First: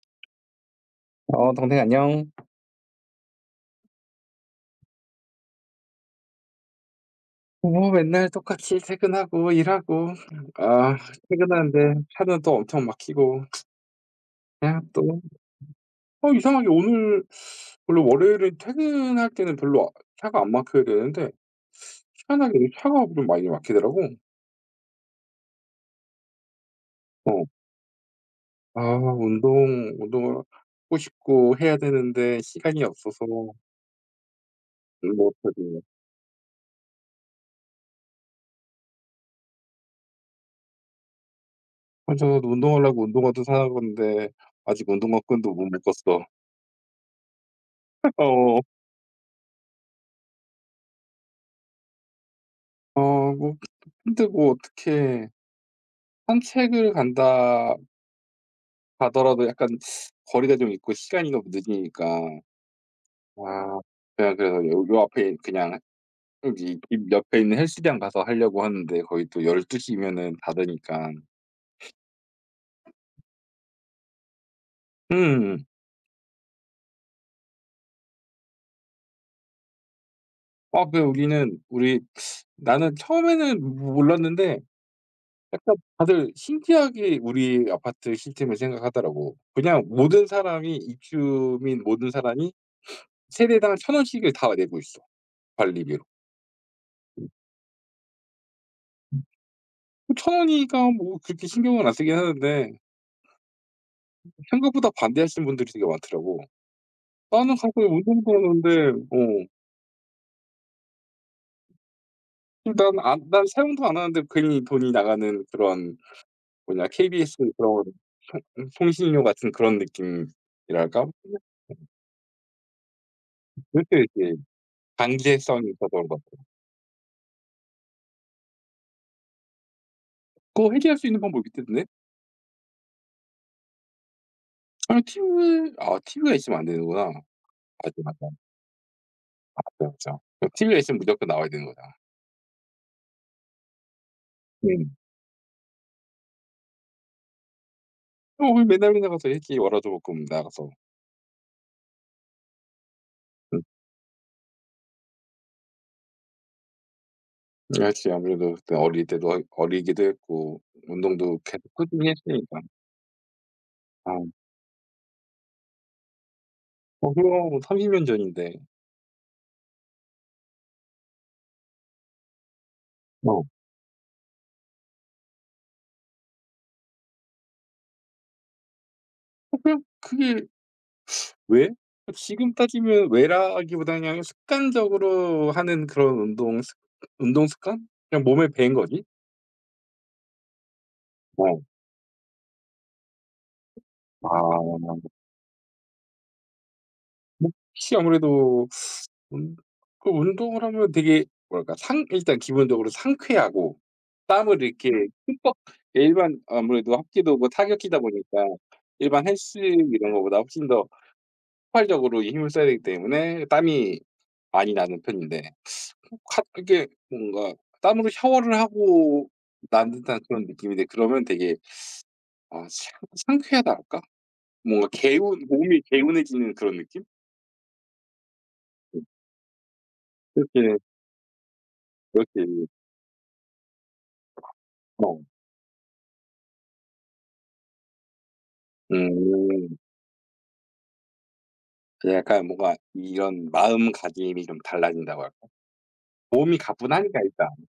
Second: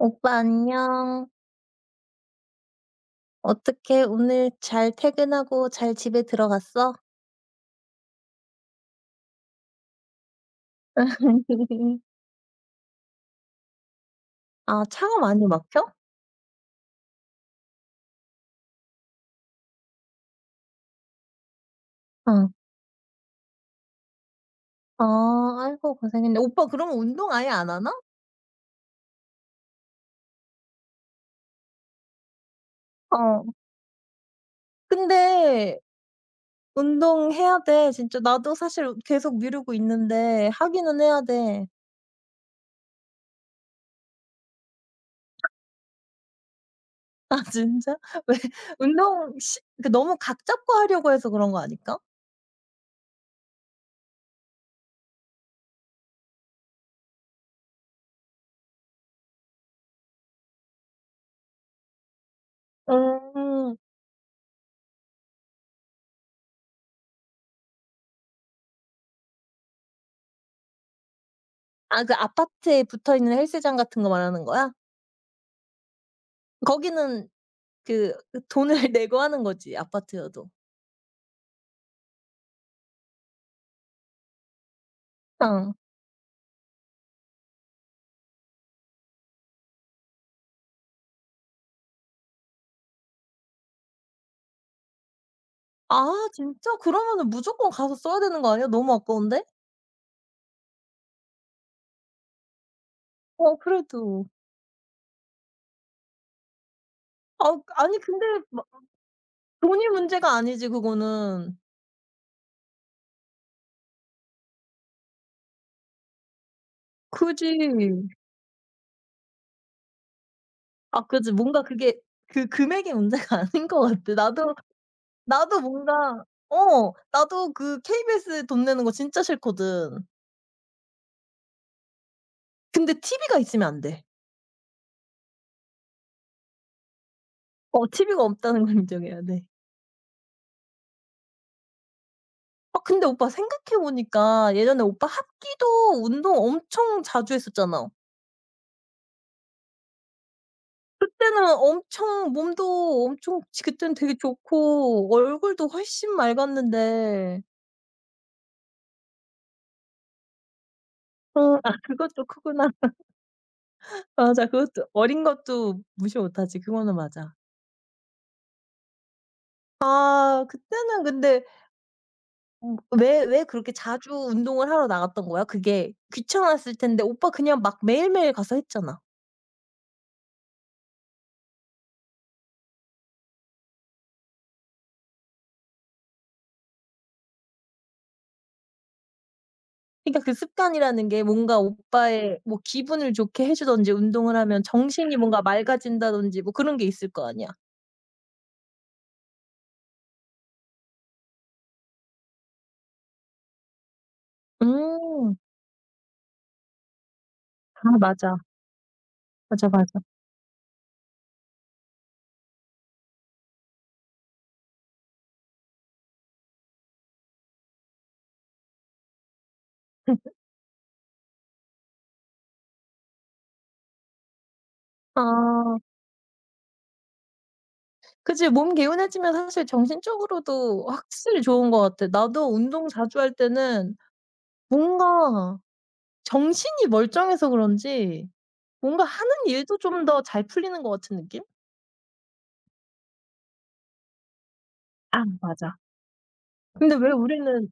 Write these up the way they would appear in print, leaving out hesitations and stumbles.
오빠 안녕. 어, 동생 안녕. 어떻게 오늘 잘 퇴근하고 잘 집에 들어갔어? 뭐 맨날 똑같이 퇴근하고 일하고, 아 퇴근하는데 차는 또 엄청 막히고, 그냥 아 차가 또. 많이 막혀? 이상하게 오늘, 원래 월요일에 퇴근할 때는 별로 차가 안 막혀야 되는데 응. 희한하게 이 차가 좀 많이 막히더라고. 아 아이고 고생했네. 오빠 그럼 운동 어. 아예 안 하나? 운동을 하고 싶고 해야 되는데 시간이 없어서 어. 근데 못하고, 운동해야 돼 진짜. 나도 사실 계속 미루고 있는데 하기는 해야 돼. 혼자 운동하려고 운동화도 사는 건데 아직 운동화 끈도 못 묶었어. 아 진짜? 왜 어. 운동 시 그 너무 각 잡고 하려고 해서 그런 거 아닐까? 어, 뭐, 근데 뭐 어떻게, 산책을 간다 가더라도 약간 거리가 좀 있고 시간이 너무 늦으니까. 음. 아 그냥 그래서 요 앞에, 그냥 여기 집 옆에 있는 헬스장 가서 하려고 하는데 거의또12 시면은 닫으니까. 아 그 아파트에 붙어있는 헬스장 같은 거 말하는 거야? 음. 거기는 그 돈을 내고 하는 거지 아파트여도. 아 그 우리는 우리 나는 처음에는 몰랐는데, 땅. 약간 다들 신기하게 우리 아파트 시스템을 생각하더라고. 그냥 모든 사람이 세대당 1,000원씩을 다 내고 있어, 관리비로. 아 진짜? 그러면은 무조건 가서 써야 되는 거 아니야? 너무 아까운데? 1,000원이니까 뭐 그렇게 신경은 안 쓰긴 하는데, 어 그래도. 생각보다 반대하시는 분들이 되게 많더라고. "나는 아 가서 아니 근데 운동도 막 하는데." 어. 돈이 문제가 아니지 그거는. "난 사용도 안 하는데 괜히 돈이 나가는 그런, 뭐냐, KBS 그런 그지. 통 통신료 같은 그런 느낌이랄까?" 아 그지. 뭔가 그게 그 금액이 문제가 아닌 것 그렇게 같아. 이제 나도 강제성이 있어서 그런 것 뭔가 같아요. 나도 그 KBS 돈 내는 거 진짜 싫거든. 그거 해결할 수 있는 방법이 있겠데 근데 TV가 있으면 안 돼. 아 TV, TV가 있으면 안 되는구나. 어 맞아, 맞아. TV가 없다는 걸 인정해야 돼. 맞아, 맞아. 그 TV가 있으면 무조건 나와야 되는 거잖아. 아 근데 오빠 생각해 보니까 예전에 음. 오빠 합기도 운동 엄청 자주 했었잖아. 어, 왜 맨날 맨날 가서 일기 월화조금 나가서. 그때는 엄청 몸도 엄청 지 그때는 되게 좋고 얼굴도 훨씬 맑았는데 그렇지. 아무래도 그때 어릴 때도 어리 기도 했고 운동도 계속 아 꾸준히 그것도 했으니까. 크구나. 아. 맞아. 그것도 어린 것도 무시 못하지. 그거는 어, 맞아. 그럼 뭐 30년 전인데. 아 그때는 근데 왜 어, 그렇게 자주 운동을 하러 나갔던 거야? 그게 귀찮았을 텐데 오빠 그냥 막 매일매일 가서 했잖아. 어, 그냥 그게 왜? 지금 따지면 왜라기보다는 그냥 습관적으로 하는 그런 운동 습관? 그냥 몸에 배인 거지. 그러니까 그 습관이라는 게 뭔가 어. 오빠의 뭐 기분을 좋게 해 주든지 아. 운동을 하면 뭐, 정신이 뭔가 맑아진다든지 뭐 그런 게 있을 거 아니야. 혹시 아무래도, 운 그 운동을 하면 되게 뭐랄까, 상 일단 기본적으로 상쾌하고, 땀을 이렇게 음. 흠뻑, 일반 아무래도 합기도 뭐 아 타격기다 맞아. 보니까 일반 헬스 맞아, 맞아. 이런 거보다 훨씬 더 폭발적으로 이 힘을 써야 되기 때문에 땀이 많이 나는 편인데, 확 이게 뭔가 땀으로 샤워를 하고 난 듯한 그런 느낌인데, 그러면 되게, 아 상 상쾌하다 할까? 뭔가 개운 몸이 아 개운해지는 그런 느낌? 그치. 몸 음. 개운해지면 사실 그렇게 정신적으로도 확실히 좋은 것 같아. 나도 그렇게 운동 자주 할 때는 어. 뭔가 정신이 멀쩡해서 그런지 뭔가 하는 음. 일도 좀 더 잘 풀리는 것 같은 느낌? 그냥 약간 뭔가 이런 마음가짐이 좀 달라진다고 아 할까? 맞아. 몸이 근데 왜 가뿐하니까 일단, 우리는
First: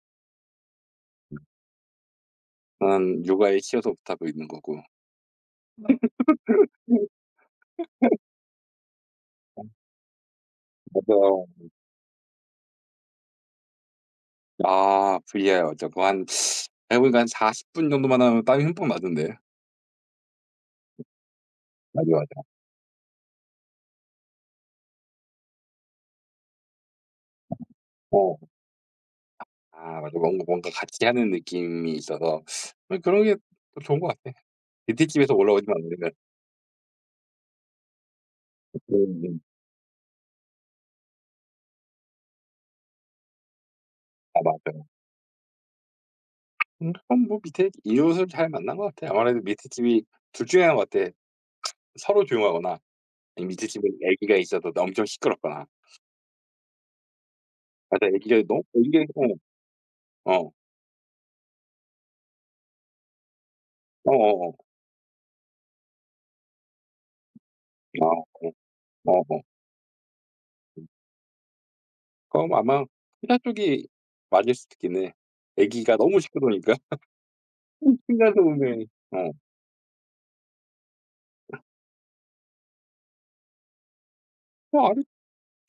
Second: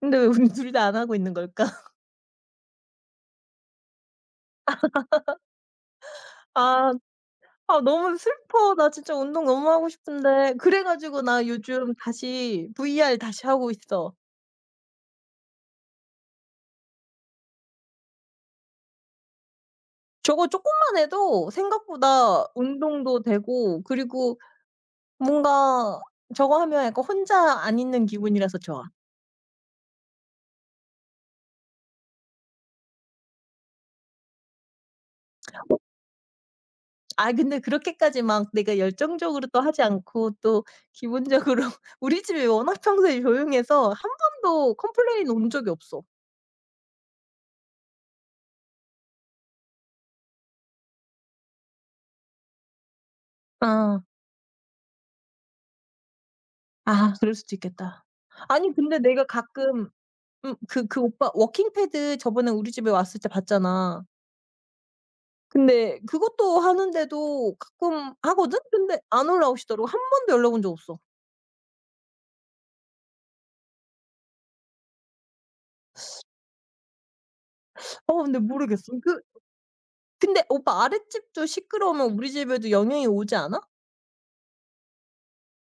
근데 왜 우리 둘 다 안 하고 있는 걸까? 저는 육아에 치여서 부하고 있는 거고. 아 그러니까. 너무 슬퍼. 나 진짜 운동 너무 하고 싶은데 그래 가지고 맞아요. 나 요즘 다시 VR 다시 하고 있어. V 요 맞죠. 한 제가 보니까 한 40분 정도만 하면 땀이 흠뻑 나던데. 저거 쪼끔만 해도 맞아, 맞아. 생각보다 운동도 되고 그리고 뭔가 저거 하면 약간 혼자 안 있는 어. 기분이라서 좋아. 아 맞아. 뭔가 같이 하는 느낌이 있어서 뭐 그런 게 더 좋은 것 같아. 밑에집에서 올라오지 않으면. 아 근데 그렇게까지 막 내가 음음. 열정적으로 또 하지 않고 또 기본적으로 우리 집이 워낙 평소에 조용해서 한 아 번도 맞아요. 컴플레인 온 적이 없어. 그럼 뭐 밑에 이웃을 잘 만난 것 같아. 아무래도 밑에 집이 둘 중에 1 인 것 같아. 서로 조용하거나 밑에 집에 아. 아기가 있어도 엄청 시끄럽거나. 아 그럴 수도 있겠다. 맞아. 아니 근데 아기가 내가 있고. 가끔 어. 오빠 워킹 패드 저번에 우리 집에 왔을 때 봤잖아. 어어어. 근데 그것도 하는데도 아, 가끔 어. 하거든? 근데 어, 안 어. 올라오시더라고. 한 번도 연락 온 적 없어. 그럼 아마 피사 쪽이 맞을 수도 있겠네. 아기가 너무 시끄러우니까. 어 근데 피나서 오네. 모르겠어. 그 어. 근데 오빠 아랫집도 시끄러우면 우리 집에도 영향이 오지 않아? 어, 아래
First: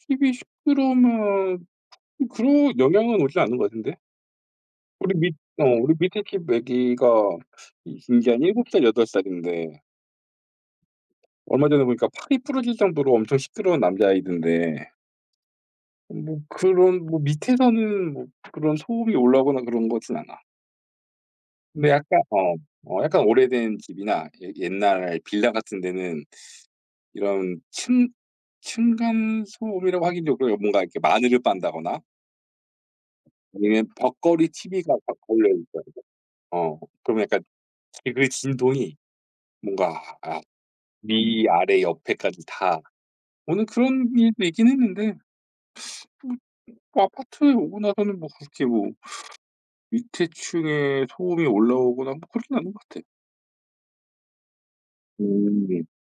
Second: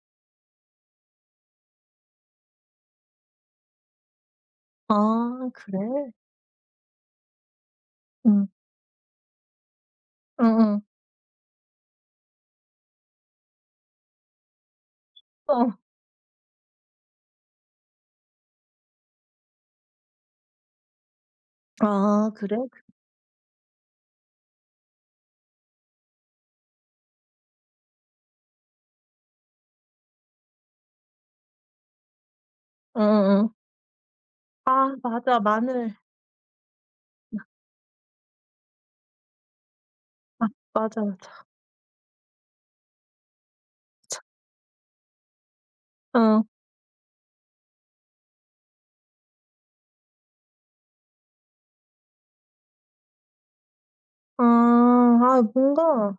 집이 시끄러우면 그런 영향은 오지 않는 것 같은데. 우리 밑 아 어 우리 그래? 밑에 집 아기가, 이 이게 한 응. 7 살, 8 살인데, 응응. 얼마 전에 보니까 팔이 부러질 정도로 엄청 시끄러운 남자아이던데, 어. 뭐 그런, 뭐 밑에서는, 뭐 그런 소음이 올라오거나 그런 거진 않아. 근데 약간 아 어 그래? 어 약간 오래된 집이나 옛날 빌라 같은 데는 이런 층 층간 소음이라고 하긴 좀 그래요. 뭔가 이렇게 마늘을 빤다거나, 어어어. 아니면 벽걸이 TV가 아 막 맞아. 걸려 있어 마늘. 어 그러면 약간 그 진동이 뭔가, 아 맞아, 맞아, 위아래 옆에까지 다 오는 그런 맞아. 일도 있긴 했는데, 어. 뭐 아파트에 오고 나서는 뭐 그렇게 뭐 밑에 층에 소음이 올라오거나 뭐 그러진 않는 것 같아요. 아. 아 음. 뭔가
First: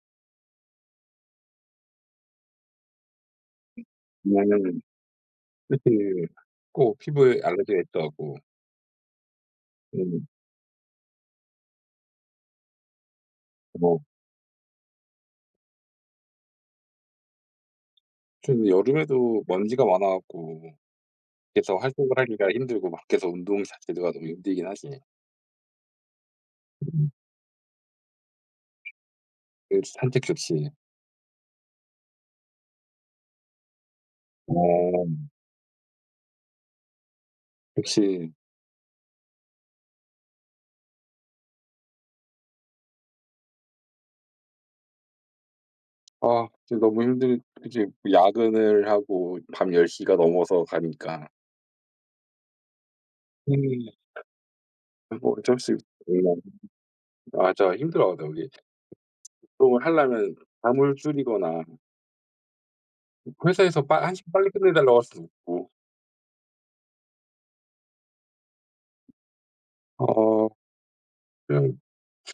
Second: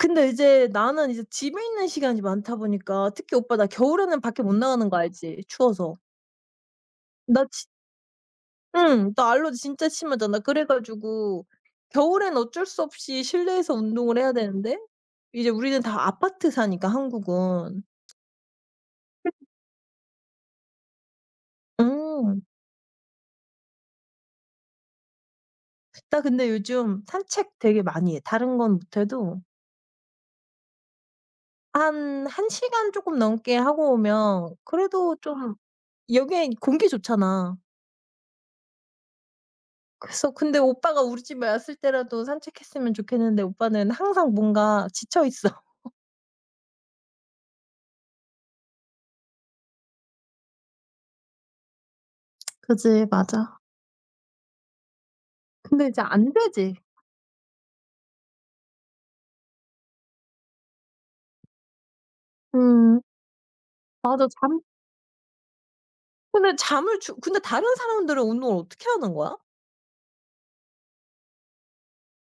근데 이제 나는 이제 집에 있는 시간이 많다 보니까 특히 오빠 나 겨울에는 밖에 못 그냥 나가는 거 알지? 사 추워서. 꼭 피부에 나 지 알레르기가 있다 하고. 응. 나 알러지 진짜 음 심하잖아. 그래 가지고 겨울엔 어쩔 수 없이 실내에서 뭐 운동을 해야 되는데 이제 우리는 다 아파트 사니까 한국은. 좀 여름에도 먼지가 많아 갖고 밖에서 활동을 음. 하기가 힘들고 밖에서 운동 자체가 너무 힘들긴 하지. 나 근데 요즘 음. 산책 되게 많이 해. 다른 건 못해도 그 산책 좋지. 한 1 시간 조금 넘게 하고 오면 그래도 어, 좀 여기 공기 좋잖아. 역시. 그래서 근데 오빠가 우리 집에 왔을 때라도 산책했으면 좋겠는데 오빠는 항상 뭔가 지쳐 있어. 아 진짜 너무 힘들 그치, 야근을 하고 밤 1 0가 넘어서 가니까. 그지. 맞아. 음. 뭐 어쩔 수 없. 근데 이제 안 음 되지. 맞아. 힘들어. 근데 우리 운동을 하려면 잠을 줄이거나 음. 회사에서 빠 한 맞아. 시간 빨리 잠 끝내달라고 할 수도 있고. 근데 잠을 주 근데 다른 사람들은 운동을 어떻게 하는 거야? 어, 그냥,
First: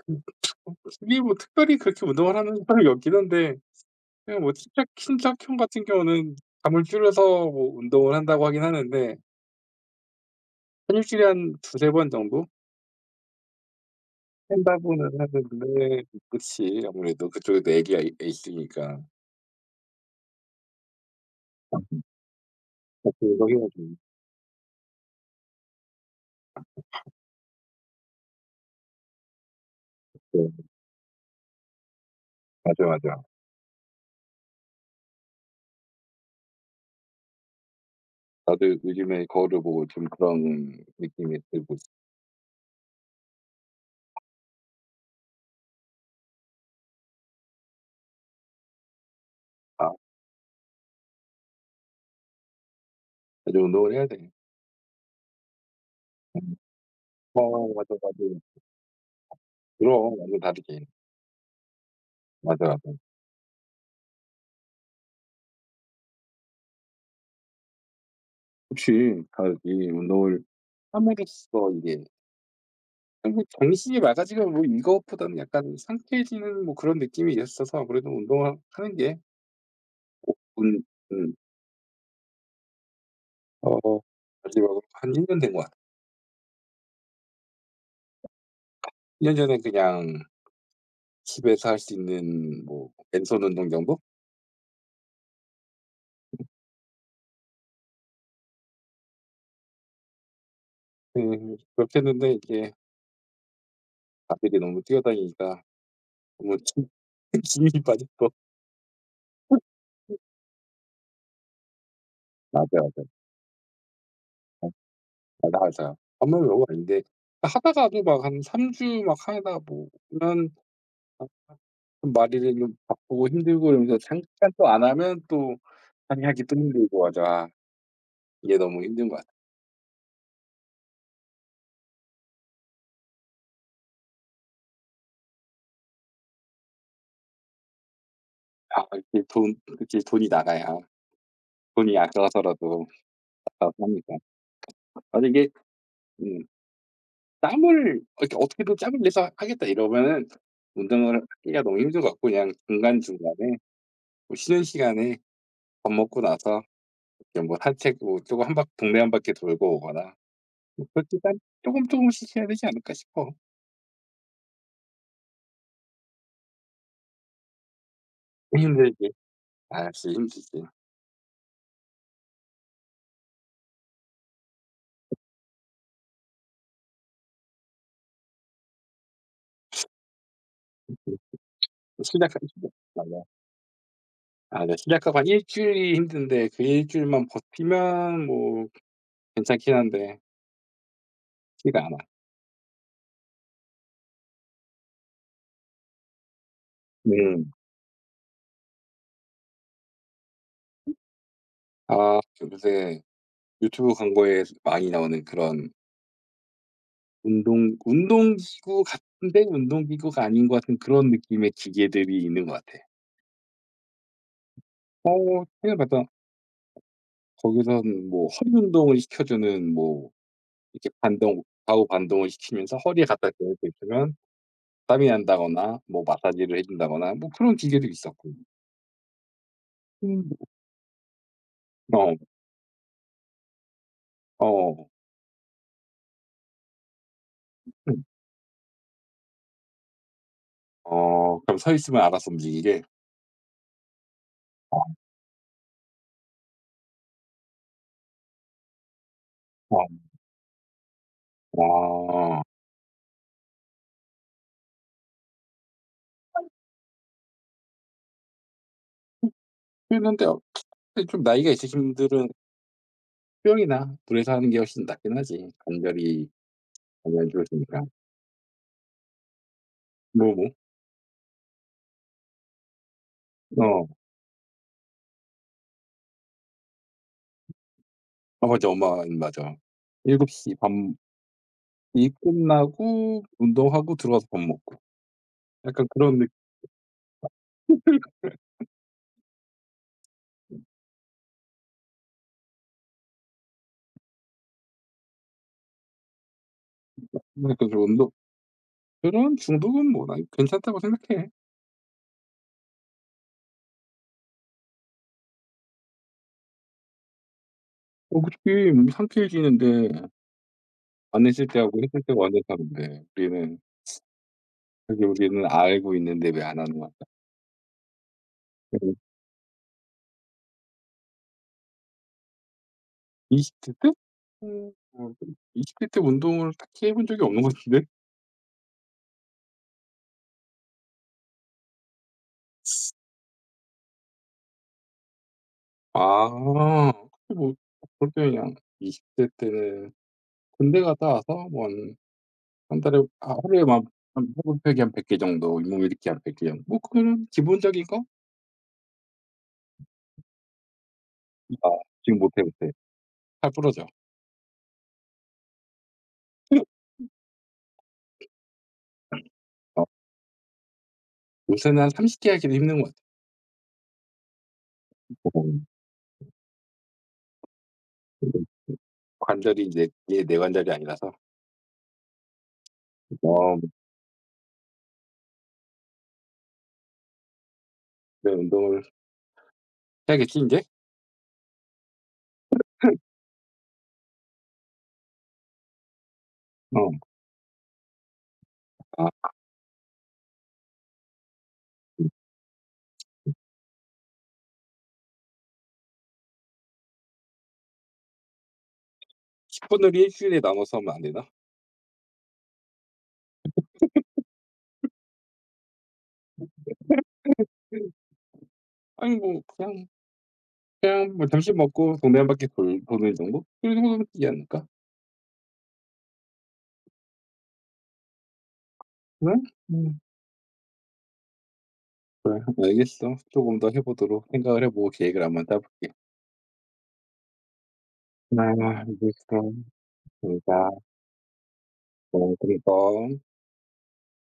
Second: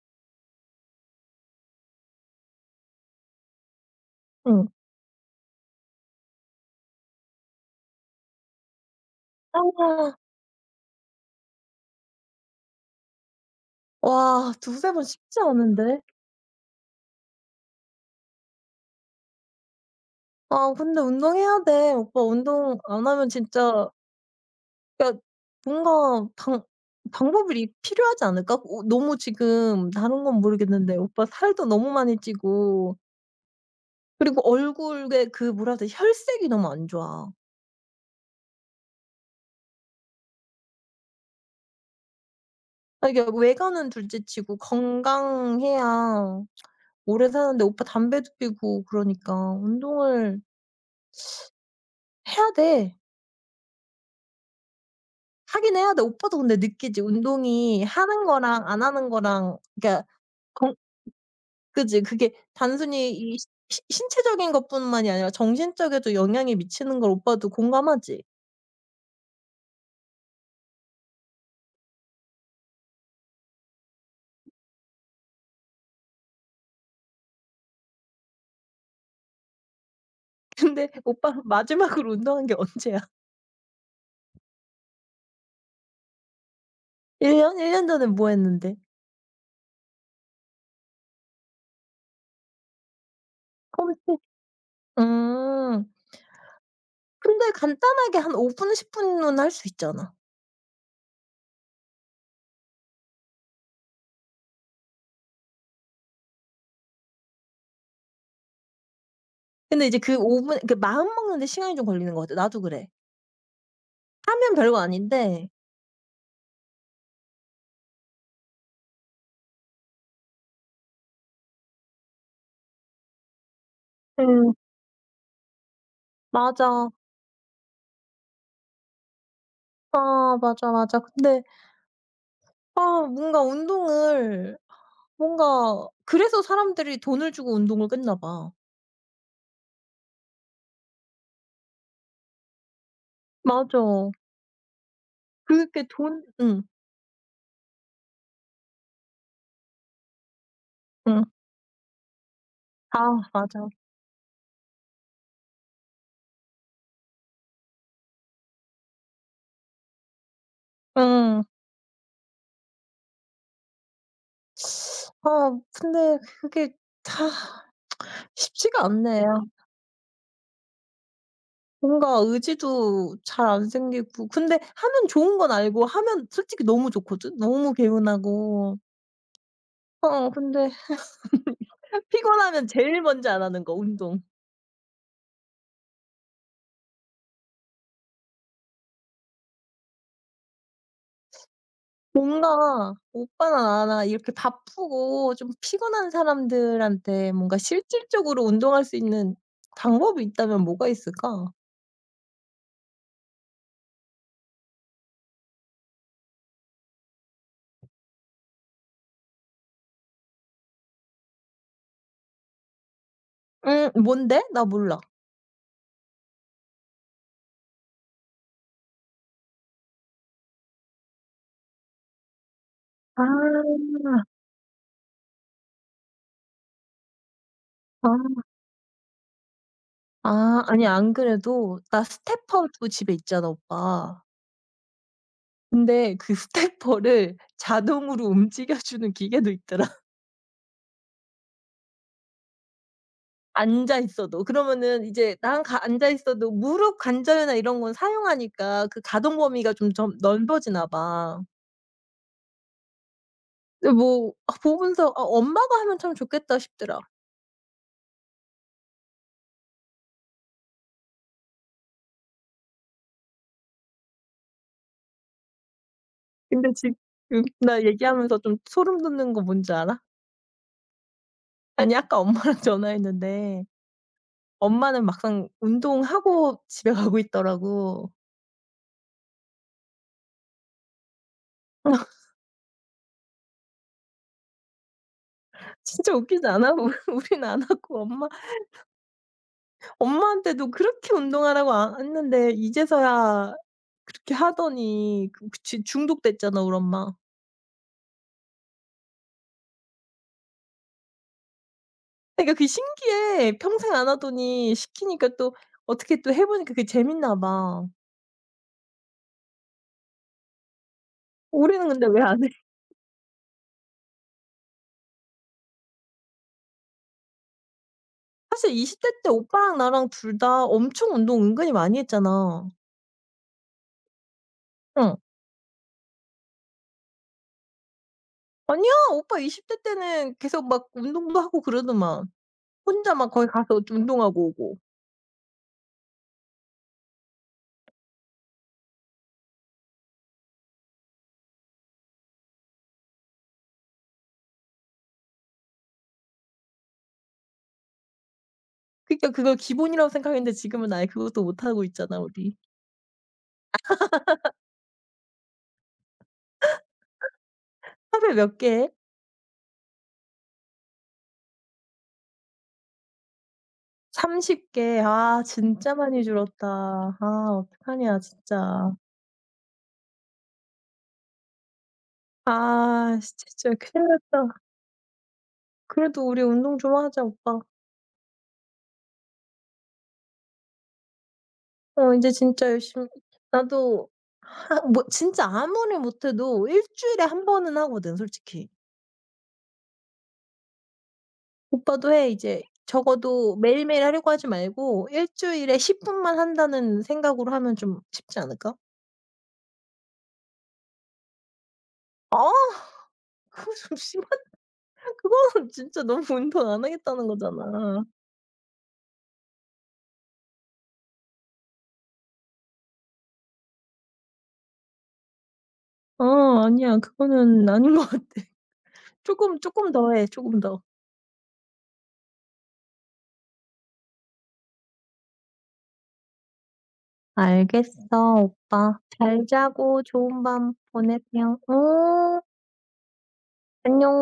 그, 특히 뭐 특별히 그렇게 운동을 하는 사람이 없긴 한데, 그냥 뭐 응. 친척형 같은 경우는 잠을 줄여서 뭐 운동을 한다고 하긴 하는데, 아. 한 일주일에 한 2, 3번 정도 와 두세 번 한다고는 쉽지 않은데. 하는데, 그치. 아무래도 그쪽에도 애기가 있 있으니까. 아 근데 운동해야 돼. 오빠 운동 안 하면 그래서 진짜 해야지. 그러니까 뭔가 방 방법이 이 필요하지 않을까? 오 너무 지금 다른 건 네. 모르겠는데 오빠 살도 너무 많이 맞아, 찌고 맞아. 그리고 얼굴에 그 뭐라 그래 혈색이 너무 안 좋아. 나도 요즘에 거울을 보고 좀 그런 느낌이 들고 있어. 아 이게 외관은 둘째치고 건강해야 오래 사는데 오빠 담배도 피우고 그러니까 "아, 운동을 해야 돼. 이제 운동을 해야 돼." 하긴 해야 돼. 오빠도 음. 근데 느끼지. 어, 운동이 맞아, 맞아. 하는 거랑 안 하는 거랑 그러니까 그럼 완전 건 다르지. 그지. 그게 맞아, 맞아. 단순히 이 시 시 신체적인 것뿐만이 아니라 정신적에도 영향이 미치는 걸 오빠도 공감하지. 혹시 다이 운동을 함으로써 이게 결국 정신이 맑아지고, 뭐 이것보다는 약간 상쾌해지는 뭐 그런 느낌이 있었어서 그래도 운동을 하는 게. 운 근데 음 오빠 마지막으로 운동한 게 언제야? 어 마지막으로 한 1년 된 것 같아요. 1 년? 1년 전에 뭐 했는데? 1년 전에 그냥 집에서 할 수 있는 뭐 맨손 운동 정도? 홈트 음. 근데 간단하게 한 5분 10 분은 할 수 있잖아. 네, 그렇게 했는데 이게 아들이 너무 뛰어다니니까 너무 힘이 빠져서. 근데 이제 그 5분 그 마음 먹는 데 시간이 좀 걸리는 것 같아. 나도 맞아, 그래. 맞아. 하면 별거 아닌데 맞아, 아요 반만 외우고 아닌데, 그러니까 하다가도 막 한 3 주 막 하다 보면, 아 좀 말이 좀 바쁘고 힘들고 이러면서 잠깐 음. 또 안 하면 또 상의하기 또 맞아. 힘들고 하죠. 이게 너무 힘든 것 같아요. 아 맞아, 맞아. 근데 아 뭔가 운동을 뭔가 그래서 사람들이 돈을 주고 운동을 끊나 봐. 아 이게 돈 이렇게 돈이 나가야 돈이 아까워서라도 나가서 합니다. 맞아. 만약에 이게 그게 돈 음 응. 짬을 이렇게 어떻게든 짬을 내서 하겠다 이러면은 응. 운동을 하기가 너무 힘든 것 같고, 그냥 아 중간중간에 맞아. 뭐 쉬는 시간에, 밥 먹고 나서 이렇게 뭐 산책, 뭐 쪼금 한 바퀴 동네 한 바퀴 돌고 오거나, 그렇지만 응. 조금조금씩 해야 되지 않을까 싶어. 아 근데 그게 다 쉽지가 힘들지. 않네. 아. 아, 역시 힘들지. 뭔가 의지도 잘 안 생기고 근데 하면 좋은 건 알고 하면 솔직히 너무 좋거든. 너무 개운하고. 어 근데 음. 시작하기 피곤하면 힘들어. 제일 맞아. 먼저 안 하는 거 운동. 네, 시작하고 한 1주일이 힘든데 그 1주일만 버티면 뭐 괜찮긴 한데 쉽지가 않아. 뭔가 오빠나 나나 이렇게 바쁘고 좀 피곤한 사람들한테 음. 뭔가 실질적으로 운동할 수 있는 방법이 있다면 뭐가 있을까? 그 요새 유튜브 광고에 많이 나오는 그런 운동기구 같은데, 운동기구가 아닌 것 같은 그런 느낌의 기계들이 있는 것 같아. 뭔데? 나 몰라. 생각해 봤자 거기선 뭐 허리 운동을 시켜 주는, 뭐 이렇게 반동 좌우 반동을 시키면서 허리에 아. 갖다 대고 있으면 땀이 난다거나, 뭐 마사지를 해 준다거나 뭐 그런 기계도 아. 있었고. 음. 아 아니 안 그래도 나 어. 스테퍼도 집에 있잖아 오빠. 어. 근데 그 스테퍼를 음. 자동으로 움직여 주는 기계도 있더라. 어, 그럼 서 있으면 알아서 움직이게? 앉아 있어도. 어, 그러면은 이제 난 가 앉아 있어도 무릎 관절이나 이런 건 사용하니까 그 가동 범위가 어. 좀 넓어지나 봐. 아. 근데 뭐 아 보면서 '아 엄마가 하면 참 좋겠다.' 싶더라. 그랬는데, 좀 나이가 있으신 분들은 수영이나 물에서 하는 게 훨씬 낫긴 하지. 관절이 근데 지금 많이 안 좋으니까. 나 얘기하면서 좀 소름 돋는 거 뭔지 알아? 뭐. 아니 아까 엄마랑 전화했는데 어. 엄마는 막상 운동하고 집에 가고 있더라고. 아 맞아. 엄마 맞아. 7곱시밥이 끝나고 운동하고 들어가서 밥 먹고. 약간 진짜 그런 느낌. 웃기지 않아? 우 우리는 안 하고 엄마한테도 그렇게 운동하라고 안 했는데 이제서야 그렇게 하더니 그 주 중독됐잖아 우리 엄마. 약간 좀 운동 그런 중독은 뭐 나 괜찮다고 생각해. 그러니까 그게 신기해. 평생 안 하더니 시키니까 또 어떻게 또 해 보니까 그게 재밌나 봐. 어차피 뭐 상쾌해지는데 안 했을 때하고 올해는 했을 근데 때가 왜 완전 안 해? 다른데, 우리는 그게, 우리는 알고 있는데 왜 안 하는 거야? 사실 음20대 때 오빠랑 나랑 둘 다 엄청 운동 은근히 많이 했잖아. 20대 때? 음, 뭐 응. 20대 때 운동을 딱히 해본 적이 없는 것 같은데. 아니야. 오빠 20대 때는 계속 막 운동도 하고 그러더만. 혼자 막 거기 가서 좀 운동하고 오고. 아그뭐볼럴때 그냥 20대 때는, 군대 갔다 와서 뭐 한 달에 하루에 막 한 호흡한100개 정도, 잇몸 일으키한100개 정도 뭐 그런 기본적인 거. 그러니까 그걸 기본이라고 생각했는데 지금은 아예 그것도 못 아, 하고 지금 있잖아 못해, 우리. 못해. 다 부러져. 하루에 몇 개 해? 요새는 한 30개 하기도 힘든 것 30 개. 아 같아요. 음. 진짜 많이 줄었다. 아 어떡하냐 음. 진짜. 관절이 이제 이게 내 관절이 아니라서. 아 어. 진짜 큰일 났다. 그래도 우리 운동 좀 하자 오빠. 그래, 운동을 해야겠지 인제? 어 이제 진짜 열심히 나도 하 뭐 진짜 아무리 못해도 일 어. 주일에 한 번은 하거든 솔직히. 아 음. 오빠도 해 이제. 적어도 매일매일 하려고 하지 말고 일 주일에 10 분만 한다는 생각으로 하면 좀 쉽지 않을까? 10 분을 1 주일에 나눠서 하면 안 되나? 아 그거 좀 심한 그거는 진짜 너무 운동 안 하겠다는 음 거잖아. 아니 뭐 그냥 뭐 점심 먹고 동네 한 바퀴 돌 도는 정도? 그 정도면 되지 않을까? 어 아니야. 그거는 아닌 것 같아. 그래? 조금 음. 더 해. 조금 더. 그래 알겠어, 조금 더 해 보도록 생각을 해 보고 계획을 한번 짜 볼게. 알겠어, 아, 오빠. 이제 잘 그럼 자고 좋은 내가 밤 보내세요. 응. 뭐 안녕.